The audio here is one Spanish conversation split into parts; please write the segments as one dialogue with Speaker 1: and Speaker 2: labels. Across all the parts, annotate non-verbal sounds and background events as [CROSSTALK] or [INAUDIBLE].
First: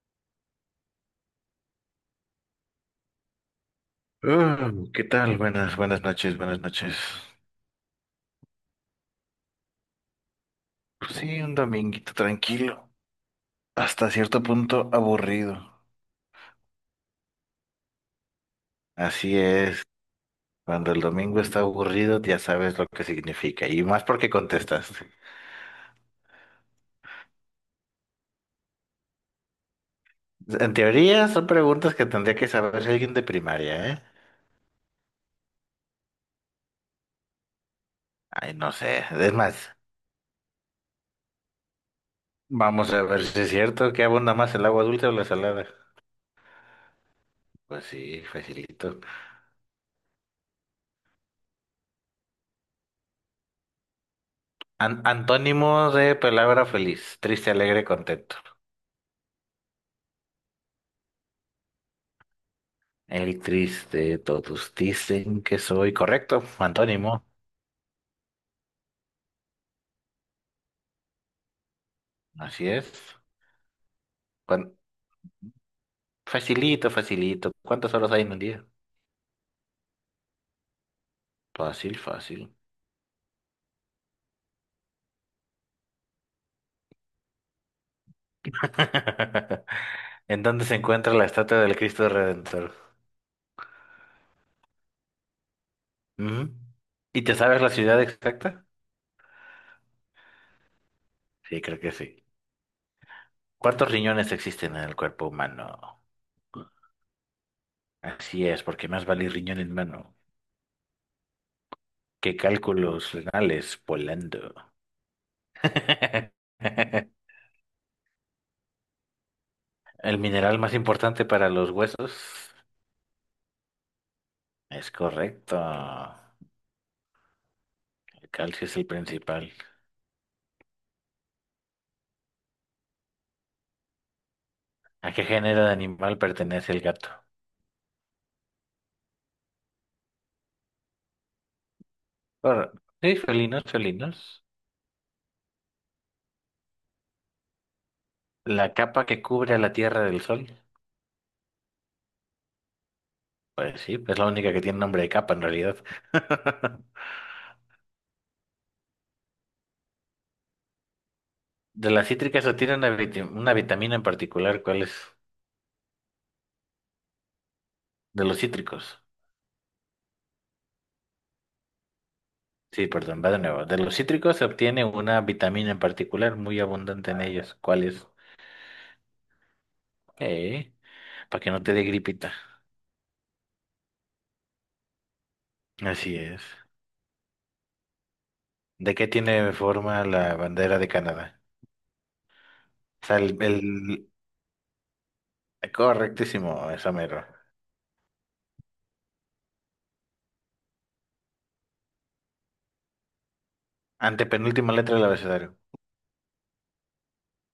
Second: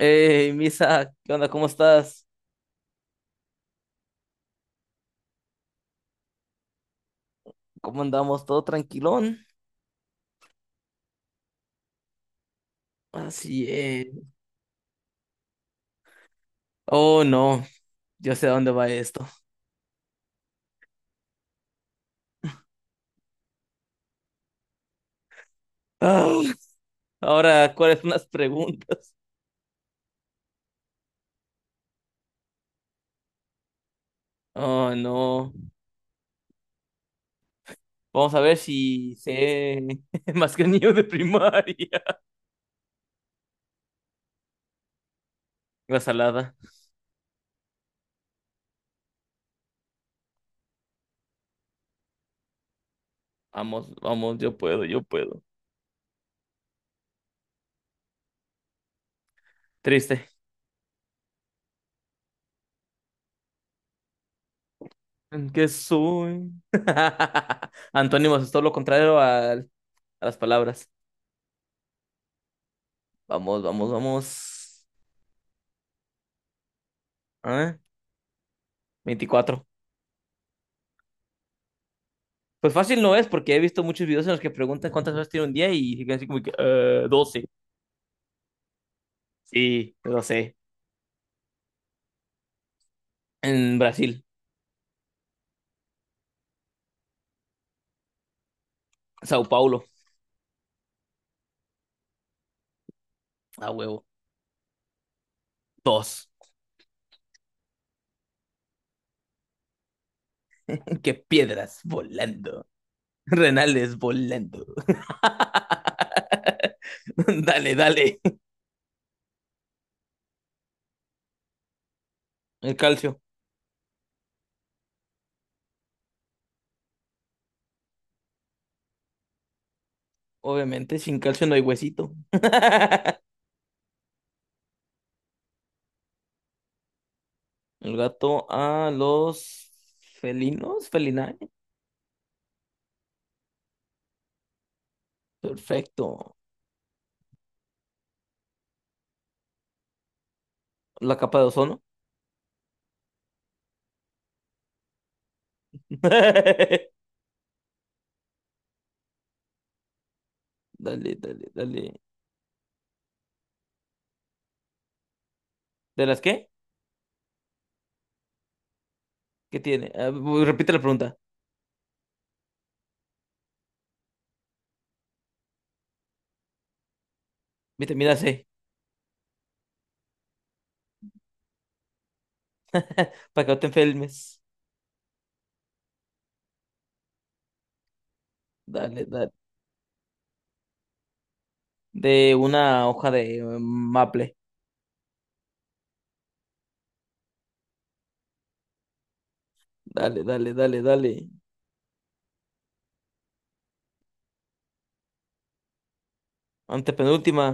Speaker 1: Hey, Misa, ¿qué onda? ¿Cómo estás?
Speaker 2: Ah, ¿qué tal? Buenas noches, buenas noches.
Speaker 1: ¿Cómo andamos? ¿Todo tranquilón?
Speaker 2: Pues sí, un dominguito tranquilo,
Speaker 1: Así es.
Speaker 2: hasta cierto punto aburrido.
Speaker 1: Oh, no, yo sé a dónde va esto.
Speaker 2: Así es, cuando el domingo está aburrido ya sabes lo que significa, y más porque contestas.
Speaker 1: Ah, ahora, ¿cuáles son las preguntas?
Speaker 2: En teoría son preguntas que tendría que saber alguien de primaria, ¿eh?
Speaker 1: Oh, no. Vamos a
Speaker 2: Ay,
Speaker 1: ver
Speaker 2: no sé,
Speaker 1: si
Speaker 2: es más,
Speaker 1: sé [LAUGHS] más que el niño de primaria.
Speaker 2: vamos a ver si es cierto que abunda más el agua dulce o la salada.
Speaker 1: La salada.
Speaker 2: Pues sí, facilito.
Speaker 1: Vamos, yo puedo, yo puedo.
Speaker 2: Antónimo de palabra feliz, triste, alegre, contento.
Speaker 1: Triste.
Speaker 2: El triste, todos dicen
Speaker 1: ¿En
Speaker 2: que
Speaker 1: qué
Speaker 2: soy correcto,
Speaker 1: soy?
Speaker 2: antónimo,
Speaker 1: [LAUGHS] Antónimos es todo lo contrario a las palabras.
Speaker 2: así es.
Speaker 1: Vamos, vamos,
Speaker 2: Cuan-
Speaker 1: vamos.
Speaker 2: Facilito, facilito.
Speaker 1: ¿Ah?
Speaker 2: ¿Cuántas horas hay en un día?
Speaker 1: 24.
Speaker 2: Fácil, fácil.
Speaker 1: Pues fácil no es, porque he visto muchos videos en los que preguntan cuántas horas tiene un día y dicen así como que, 12.
Speaker 2: [LAUGHS]
Speaker 1: Sí, lo
Speaker 2: ¿En
Speaker 1: sé.
Speaker 2: dónde se encuentra la estatua del Cristo Redentor?
Speaker 1: En Brasil,
Speaker 2: Ujú. ¿Y te sabes la ciudad exacta?
Speaker 1: Sao Paulo,
Speaker 2: Sí, creo que sí.
Speaker 1: a
Speaker 2: ¿Cuántos
Speaker 1: huevo.
Speaker 2: riñones existen en el cuerpo humano?
Speaker 1: Dos.
Speaker 2: Así es, porque más vale riñón en mano
Speaker 1: Qué piedras
Speaker 2: que
Speaker 1: volando.
Speaker 2: cálculos renales
Speaker 1: Renales
Speaker 2: volando.
Speaker 1: volando.
Speaker 2: [LAUGHS]
Speaker 1: [LAUGHS] Dale.
Speaker 2: ¿El mineral más importante para los huesos?
Speaker 1: El calcio.
Speaker 2: Es correcto. El calcio es el principal.
Speaker 1: Obviamente, sin calcio no hay huesito. [LAUGHS]
Speaker 2: ¿A qué género de animal pertenece el gato?
Speaker 1: El gato a los felinos, felinae.
Speaker 2: Por... Sí, felinos, felinos.
Speaker 1: Perfecto.
Speaker 2: La capa que cubre a la Tierra del Sol.
Speaker 1: La capa de ozono.
Speaker 2: Pues sí, es la única que tiene nombre de capa en realidad.
Speaker 1: [LAUGHS] Dale,
Speaker 2: [LAUGHS]
Speaker 1: dale.
Speaker 2: De las cítricas o tiene una, una vitamina en particular, ¿cuál es?
Speaker 1: ¿De las qué?
Speaker 2: De los cítricos.
Speaker 1: ¿Qué tiene? Ah, repite la pregunta.
Speaker 2: Sí, perdón, va de nuevo. De los cítricos se obtiene una vitamina en particular muy abundante en ellos. ¿Cuál es?
Speaker 1: Vitamina C.
Speaker 2: Eh, para que no te dé gripita.
Speaker 1: [LAUGHS] Para que no te enfermes.
Speaker 2: Así es. ¿De
Speaker 1: Dale,
Speaker 2: qué
Speaker 1: dale.
Speaker 2: tiene forma la bandera de Canadá?
Speaker 1: De una
Speaker 2: O
Speaker 1: hoja
Speaker 2: sea, el,
Speaker 1: de
Speaker 2: el-
Speaker 1: maple.
Speaker 2: correctísimo, esa mero.
Speaker 1: Dale.
Speaker 2: Antepenúltima letra del abecedario.
Speaker 1: Antepenúltima.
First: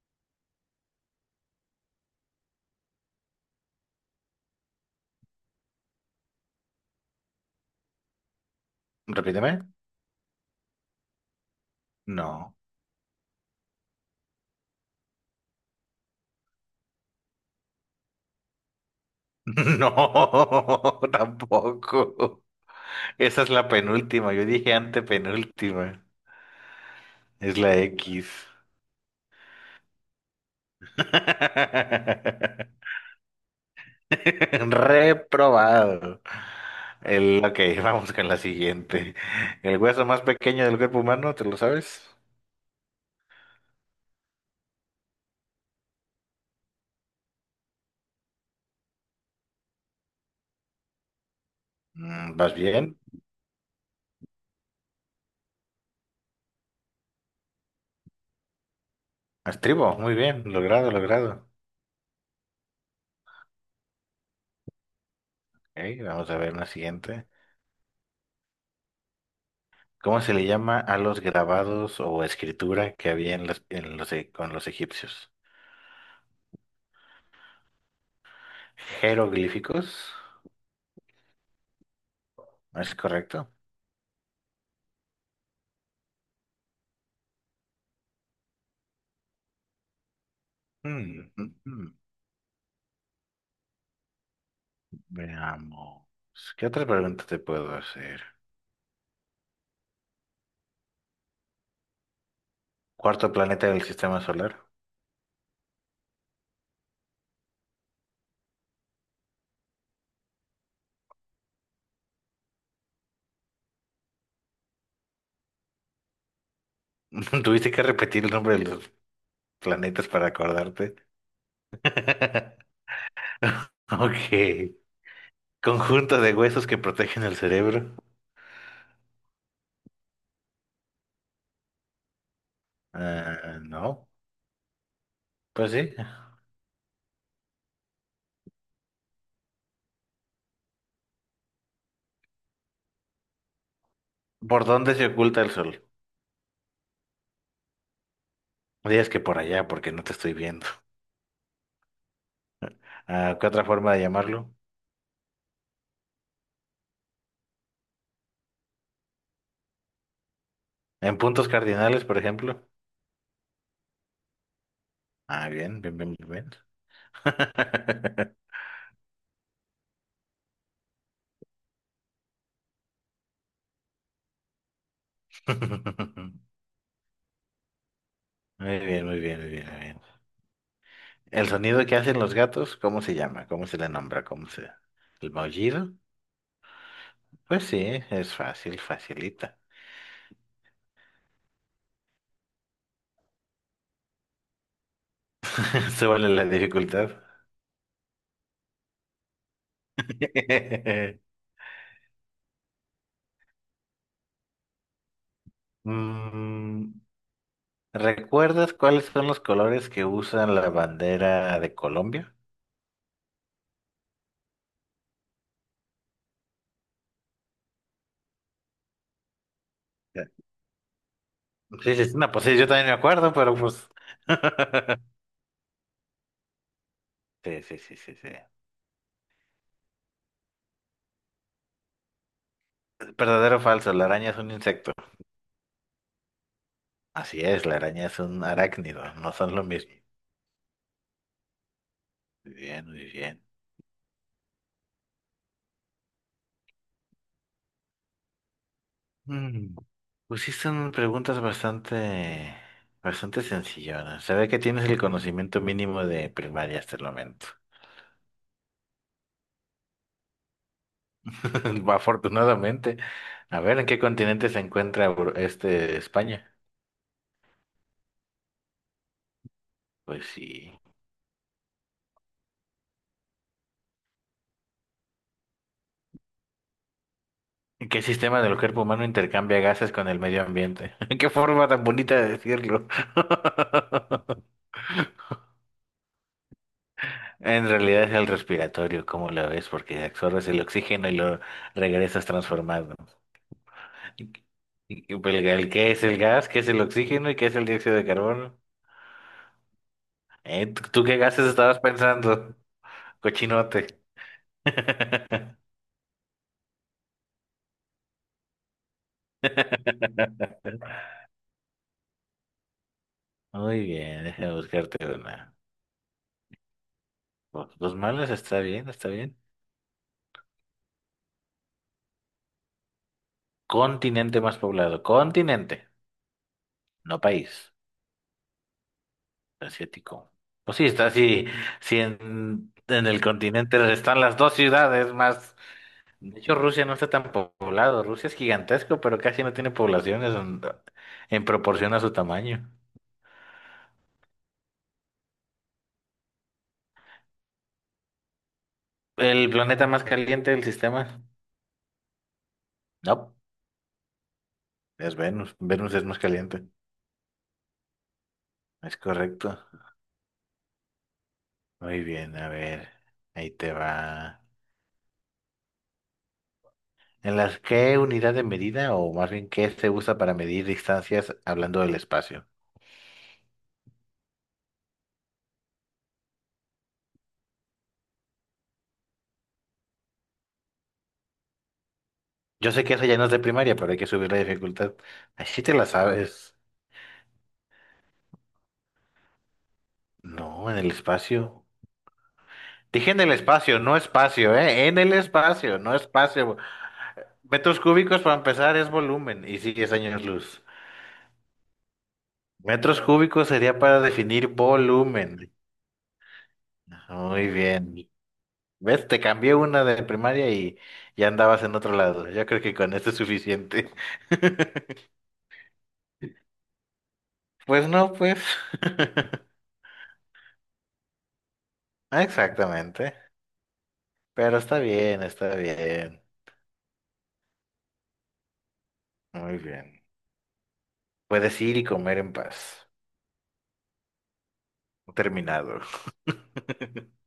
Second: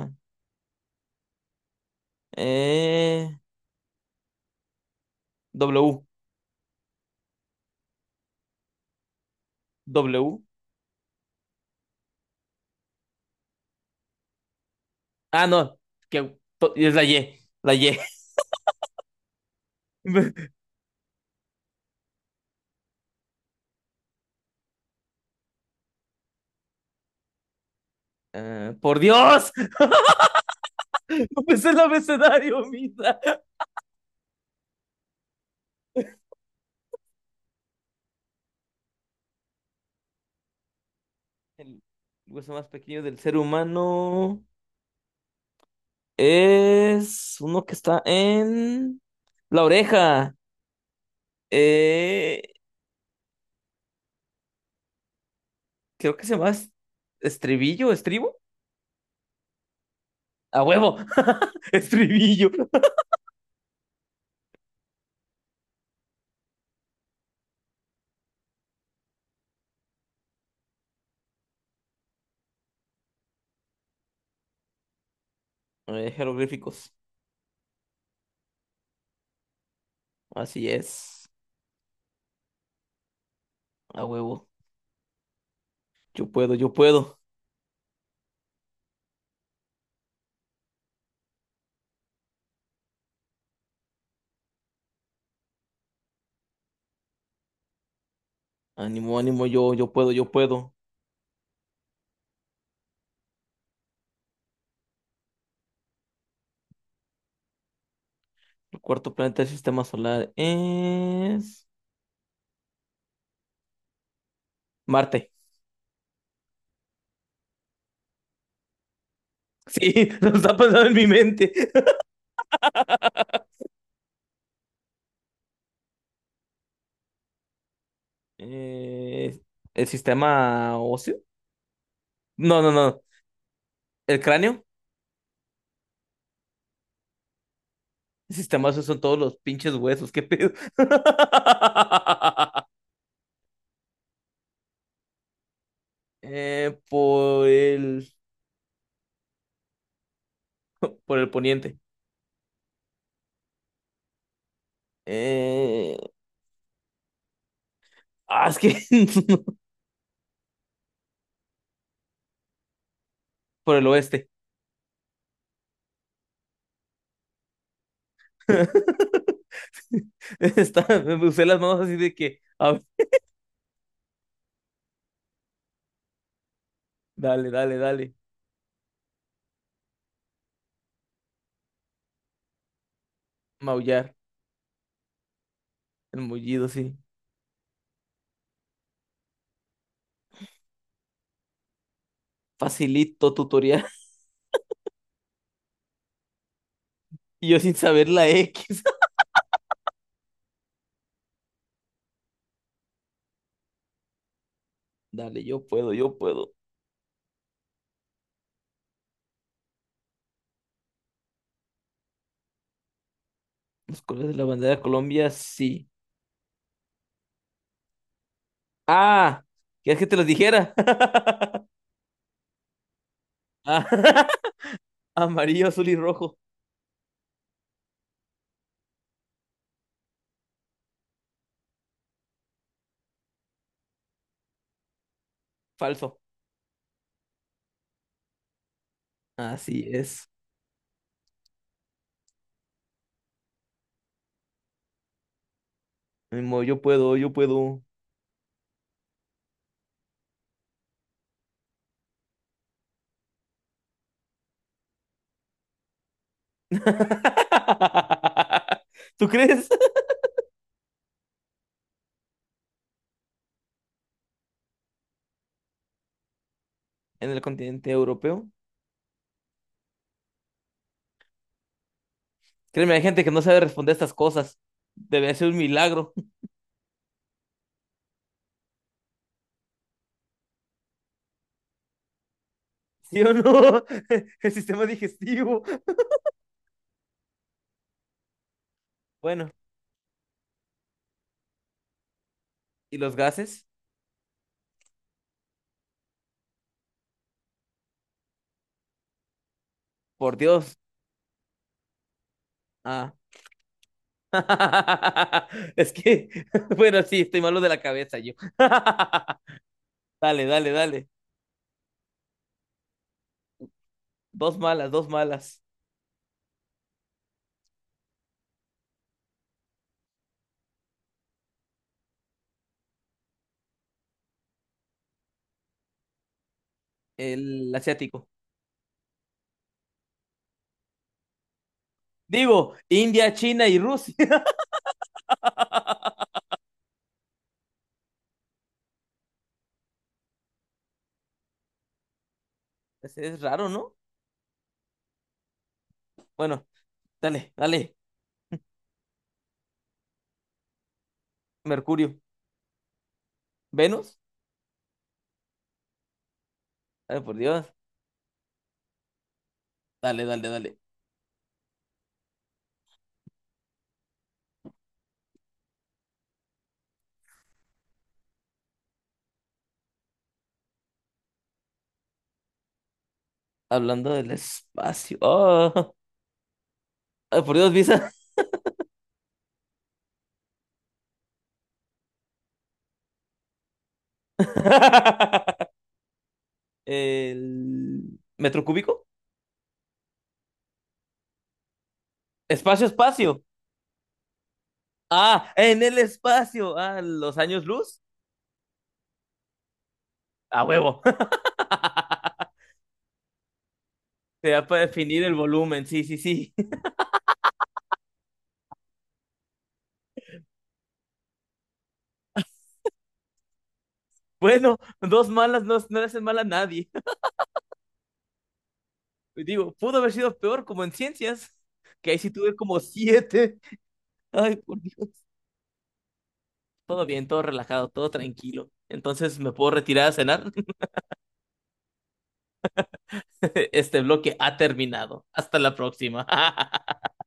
Speaker 1: Eh, W.
Speaker 2: Repíteme.
Speaker 1: W.
Speaker 2: No.
Speaker 1: Ah, no. Es la Y. La Y.
Speaker 2: [LAUGHS]
Speaker 1: [LAUGHS]
Speaker 2: No, tampoco. Esa es la penúltima. Yo dije antepenúltima. Es la X.
Speaker 1: Ah, por Dios. [LAUGHS] No me el abecedario,
Speaker 2: [LAUGHS]
Speaker 1: mira.
Speaker 2: Reprobado. El, ok, vamos con la siguiente. El hueso más pequeño del cuerpo humano, ¿te lo
Speaker 1: El
Speaker 2: sabes?
Speaker 1: hueso más pequeño del ser humano es uno que está en la oreja.
Speaker 2: Mm,
Speaker 1: Eh,
Speaker 2: ¿vas bien?
Speaker 1: Creo que se llama estribo.
Speaker 2: Estribo, muy bien,
Speaker 1: A
Speaker 2: logrado,
Speaker 1: huevo,
Speaker 2: logrado.
Speaker 1: [LAUGHS] estribillo.
Speaker 2: Ok, vamos a ver la siguiente. ¿Cómo se le llama a los grabados o escritura que había en los, con los egipcios?
Speaker 1: Jeroglíficos,
Speaker 2: ¿Jeroglíficos?
Speaker 1: así es,
Speaker 2: ¿Es correcto?
Speaker 1: a huevo. Yo puedo.
Speaker 2: Mm, mm, mm. Veamos. ¿Qué otra pregunta te puedo hacer?
Speaker 1: Ánimo, yo puedo.
Speaker 2: ¿Cuarto planeta del sistema solar?
Speaker 1: El cuarto planeta del sistema solar es Marte.
Speaker 2: [LAUGHS] ¿Tuviste que repetir el nombre de los planetas
Speaker 1: Sí, [LAUGHS]
Speaker 2: para
Speaker 1: lo está pasando en
Speaker 2: acordarte?
Speaker 1: mi mente.
Speaker 2: [LAUGHS] Ok. ¿Conjunto de huesos que protegen el cerebro?
Speaker 1: Eh, el sistema óseo. No, no, no.
Speaker 2: Ah, no.
Speaker 1: El cráneo.
Speaker 2: Pues sí.
Speaker 1: El sistema óseo son todos los pinches huesos. ¿Qué pedo? [LAUGHS]
Speaker 2: ¿Por dónde se oculta el sol?
Speaker 1: Por el
Speaker 2: Dirías que por allá, porque no te estoy viendo.
Speaker 1: [LAUGHS] Por el poniente.
Speaker 2: Ah, ¿qué otra forma de llamarlo?
Speaker 1: Eh, ah, es que [LAUGHS]
Speaker 2: ¿En puntos cardinales, por ejemplo?
Speaker 1: Por el oeste.
Speaker 2: Ah, bien, bien, bien, bien, bien.
Speaker 1: [LAUGHS] Está, me usé las manos así de que, a ver,
Speaker 2: [LAUGHS]
Speaker 1: dale.
Speaker 2: Muy bien, muy bien, muy bien, muy bien. ¿El sonido que hacen los gatos? ¿Cómo se llama? ¿Cómo se le
Speaker 1: Maullar,
Speaker 2: nombra? ¿Cómo se...? ¿El maullido?
Speaker 1: el mullido, sí.
Speaker 2: Pues sí, es fácil, facilita.
Speaker 1: Facilito tutorial. [LAUGHS]
Speaker 2: [LAUGHS] Súbale la dificultad.
Speaker 1: Y yo sin saber la X.
Speaker 2: [LAUGHS]
Speaker 1: [LAUGHS] Dale, yo puedo, yo puedo.
Speaker 2: Mm, ¿recuerdas cuáles son los colores que usan la bandera de Colombia?
Speaker 1: Los colores de la bandera de Colombia, sí. Ah, ¿quieres que te los dijera? [LAUGHS]
Speaker 2: Sí, sí, sí, no, pues sí, yo también me acuerdo, pero pues.
Speaker 1: Ah,
Speaker 2: [LAUGHS]
Speaker 1: [LAUGHS] amarillo, azul y rojo.
Speaker 2: Sí, sí, sí, sí, sí. Verdadero o falso, la araña es un insecto.
Speaker 1: Falso.
Speaker 2: Así es, la araña es un arácnido, no son lo
Speaker 1: Así
Speaker 2: mismo.
Speaker 1: es.
Speaker 2: Muy bien, muy bien.
Speaker 1: Ni modo, yo puedo, yo puedo.
Speaker 2: Mm. Preguntas bastante sencillonas. Se ve que tienes el conocimiento mínimo de primaria hasta el momento.
Speaker 1: [LAUGHS] ¿Tú crees?
Speaker 2: [LAUGHS] Afortunadamente. A ver, ¿en qué continente se encuentra España?
Speaker 1: En el continente europeo.
Speaker 2: Pues sí.
Speaker 1: Créeme, hay gente que no sabe responder estas cosas. Debe ser un milagro.
Speaker 2: ¿Qué sistema del cuerpo humano intercambia gases con el medio ambiente? [LAUGHS] Qué forma tan bonita de decirlo.
Speaker 1: [LAUGHS] ¿Sí o
Speaker 2: [LAUGHS]
Speaker 1: no? [LAUGHS] El sistema digestivo.
Speaker 2: En realidad es el respiratorio, ¿cómo lo
Speaker 1: Bueno,
Speaker 2: ves? Porque absorbes el oxígeno y lo regresas transformado.
Speaker 1: ¿y los gases?
Speaker 2: ¿Y- y pues, el qué es el gas? ¿Qué es el oxígeno? ¿Y qué es el dióxido de carbono?
Speaker 1: Por
Speaker 2: ¿Eh?
Speaker 1: Dios.
Speaker 2: ¿Tú qué gases estabas pensando?
Speaker 1: Ah.
Speaker 2: Cochinote. [LAUGHS]
Speaker 1: [LAUGHS] Es que, [LAUGHS] bueno, sí, estoy malo de la cabeza yo. [LAUGHS] Dale.
Speaker 2: Muy bien, déjame
Speaker 1: Dos malas,
Speaker 2: buscarte
Speaker 1: dos
Speaker 2: una.
Speaker 1: malas.
Speaker 2: Los malos está bien, está bien. Continente más poblado. Continente, no país.
Speaker 1: El asiático.
Speaker 2: Asiático. Pues sí, está así. Si en,
Speaker 1: Digo,
Speaker 2: en el
Speaker 1: India, China y
Speaker 2: continente
Speaker 1: Rusia.
Speaker 2: están las
Speaker 1: [LAUGHS]
Speaker 2: dos ciudades más. De hecho, Rusia no está tan poblado. Rusia es gigantesco, pero casi no tiene poblaciones en proporción a su tamaño.
Speaker 1: Es raro, ¿no? Bueno, dale.
Speaker 2: ¿El planeta más caliente del sistema?
Speaker 1: Mercurio.
Speaker 2: No,
Speaker 1: Venus.
Speaker 2: es Venus. Venus es más caliente.
Speaker 1: Ay, por Dios.
Speaker 2: Es correcto.
Speaker 1: Dale.
Speaker 2: Muy bien, a ver. Ahí te va. ¿En las Qué unidad de medida o más bien qué se usa para medir distancias hablando del espacio?
Speaker 1: Hablando del espacio. Oh, [LAUGHS] ay, por Dios, Visa.
Speaker 2: Yo sé que eso ya no es de primaria, pero hay que subir la dificultad.
Speaker 1: [LAUGHS]
Speaker 2: Así te la sabes.
Speaker 1: El metro cúbico.
Speaker 2: No, en el espacio.
Speaker 1: Espacio,
Speaker 2: Dije en el
Speaker 1: espacio.
Speaker 2: espacio, no espacio, ¿eh? En el
Speaker 1: Ah,
Speaker 2: espacio,
Speaker 1: en
Speaker 2: no
Speaker 1: el
Speaker 2: espacio.
Speaker 1: espacio. Ah, los años
Speaker 2: Metros
Speaker 1: luz.
Speaker 2: cúbicos para empezar es volumen y sí, es años
Speaker 1: A
Speaker 2: luz.
Speaker 1: huevo. [LAUGHS]
Speaker 2: Metros cúbicos sería para definir
Speaker 1: Te da para definir el
Speaker 2: volumen.
Speaker 1: volumen. Sí, sí, sí. [LAUGHS]
Speaker 2: Muy bien. ¿Ves? Te cambié una de primaria y ya andabas en otro lado. Yo creo que con esto es suficiente.
Speaker 1: Bueno,
Speaker 2: [LAUGHS]
Speaker 1: dos malas no, no le hacen mal a nadie.
Speaker 2: Pues no, pues.
Speaker 1: [LAUGHS]
Speaker 2: [LAUGHS]
Speaker 1: Digo, pudo haber sido peor como en ciencias, que ahí sí tuve como
Speaker 2: Exactamente.
Speaker 1: 7. Ay,
Speaker 2: Pero está
Speaker 1: por Dios.
Speaker 2: bien, está bien.
Speaker 1: Todo bien, todo relajado, todo tranquilo. Entonces, ¿me
Speaker 2: Muy
Speaker 1: puedo
Speaker 2: bien.
Speaker 1: retirar a cenar?
Speaker 2: Puedes ir y comer en paz.
Speaker 1: [LAUGHS] Este bloque ha terminado. Hasta la
Speaker 2: Terminado.
Speaker 1: próxima. [LAUGHS]
Speaker 2: [LAUGHS]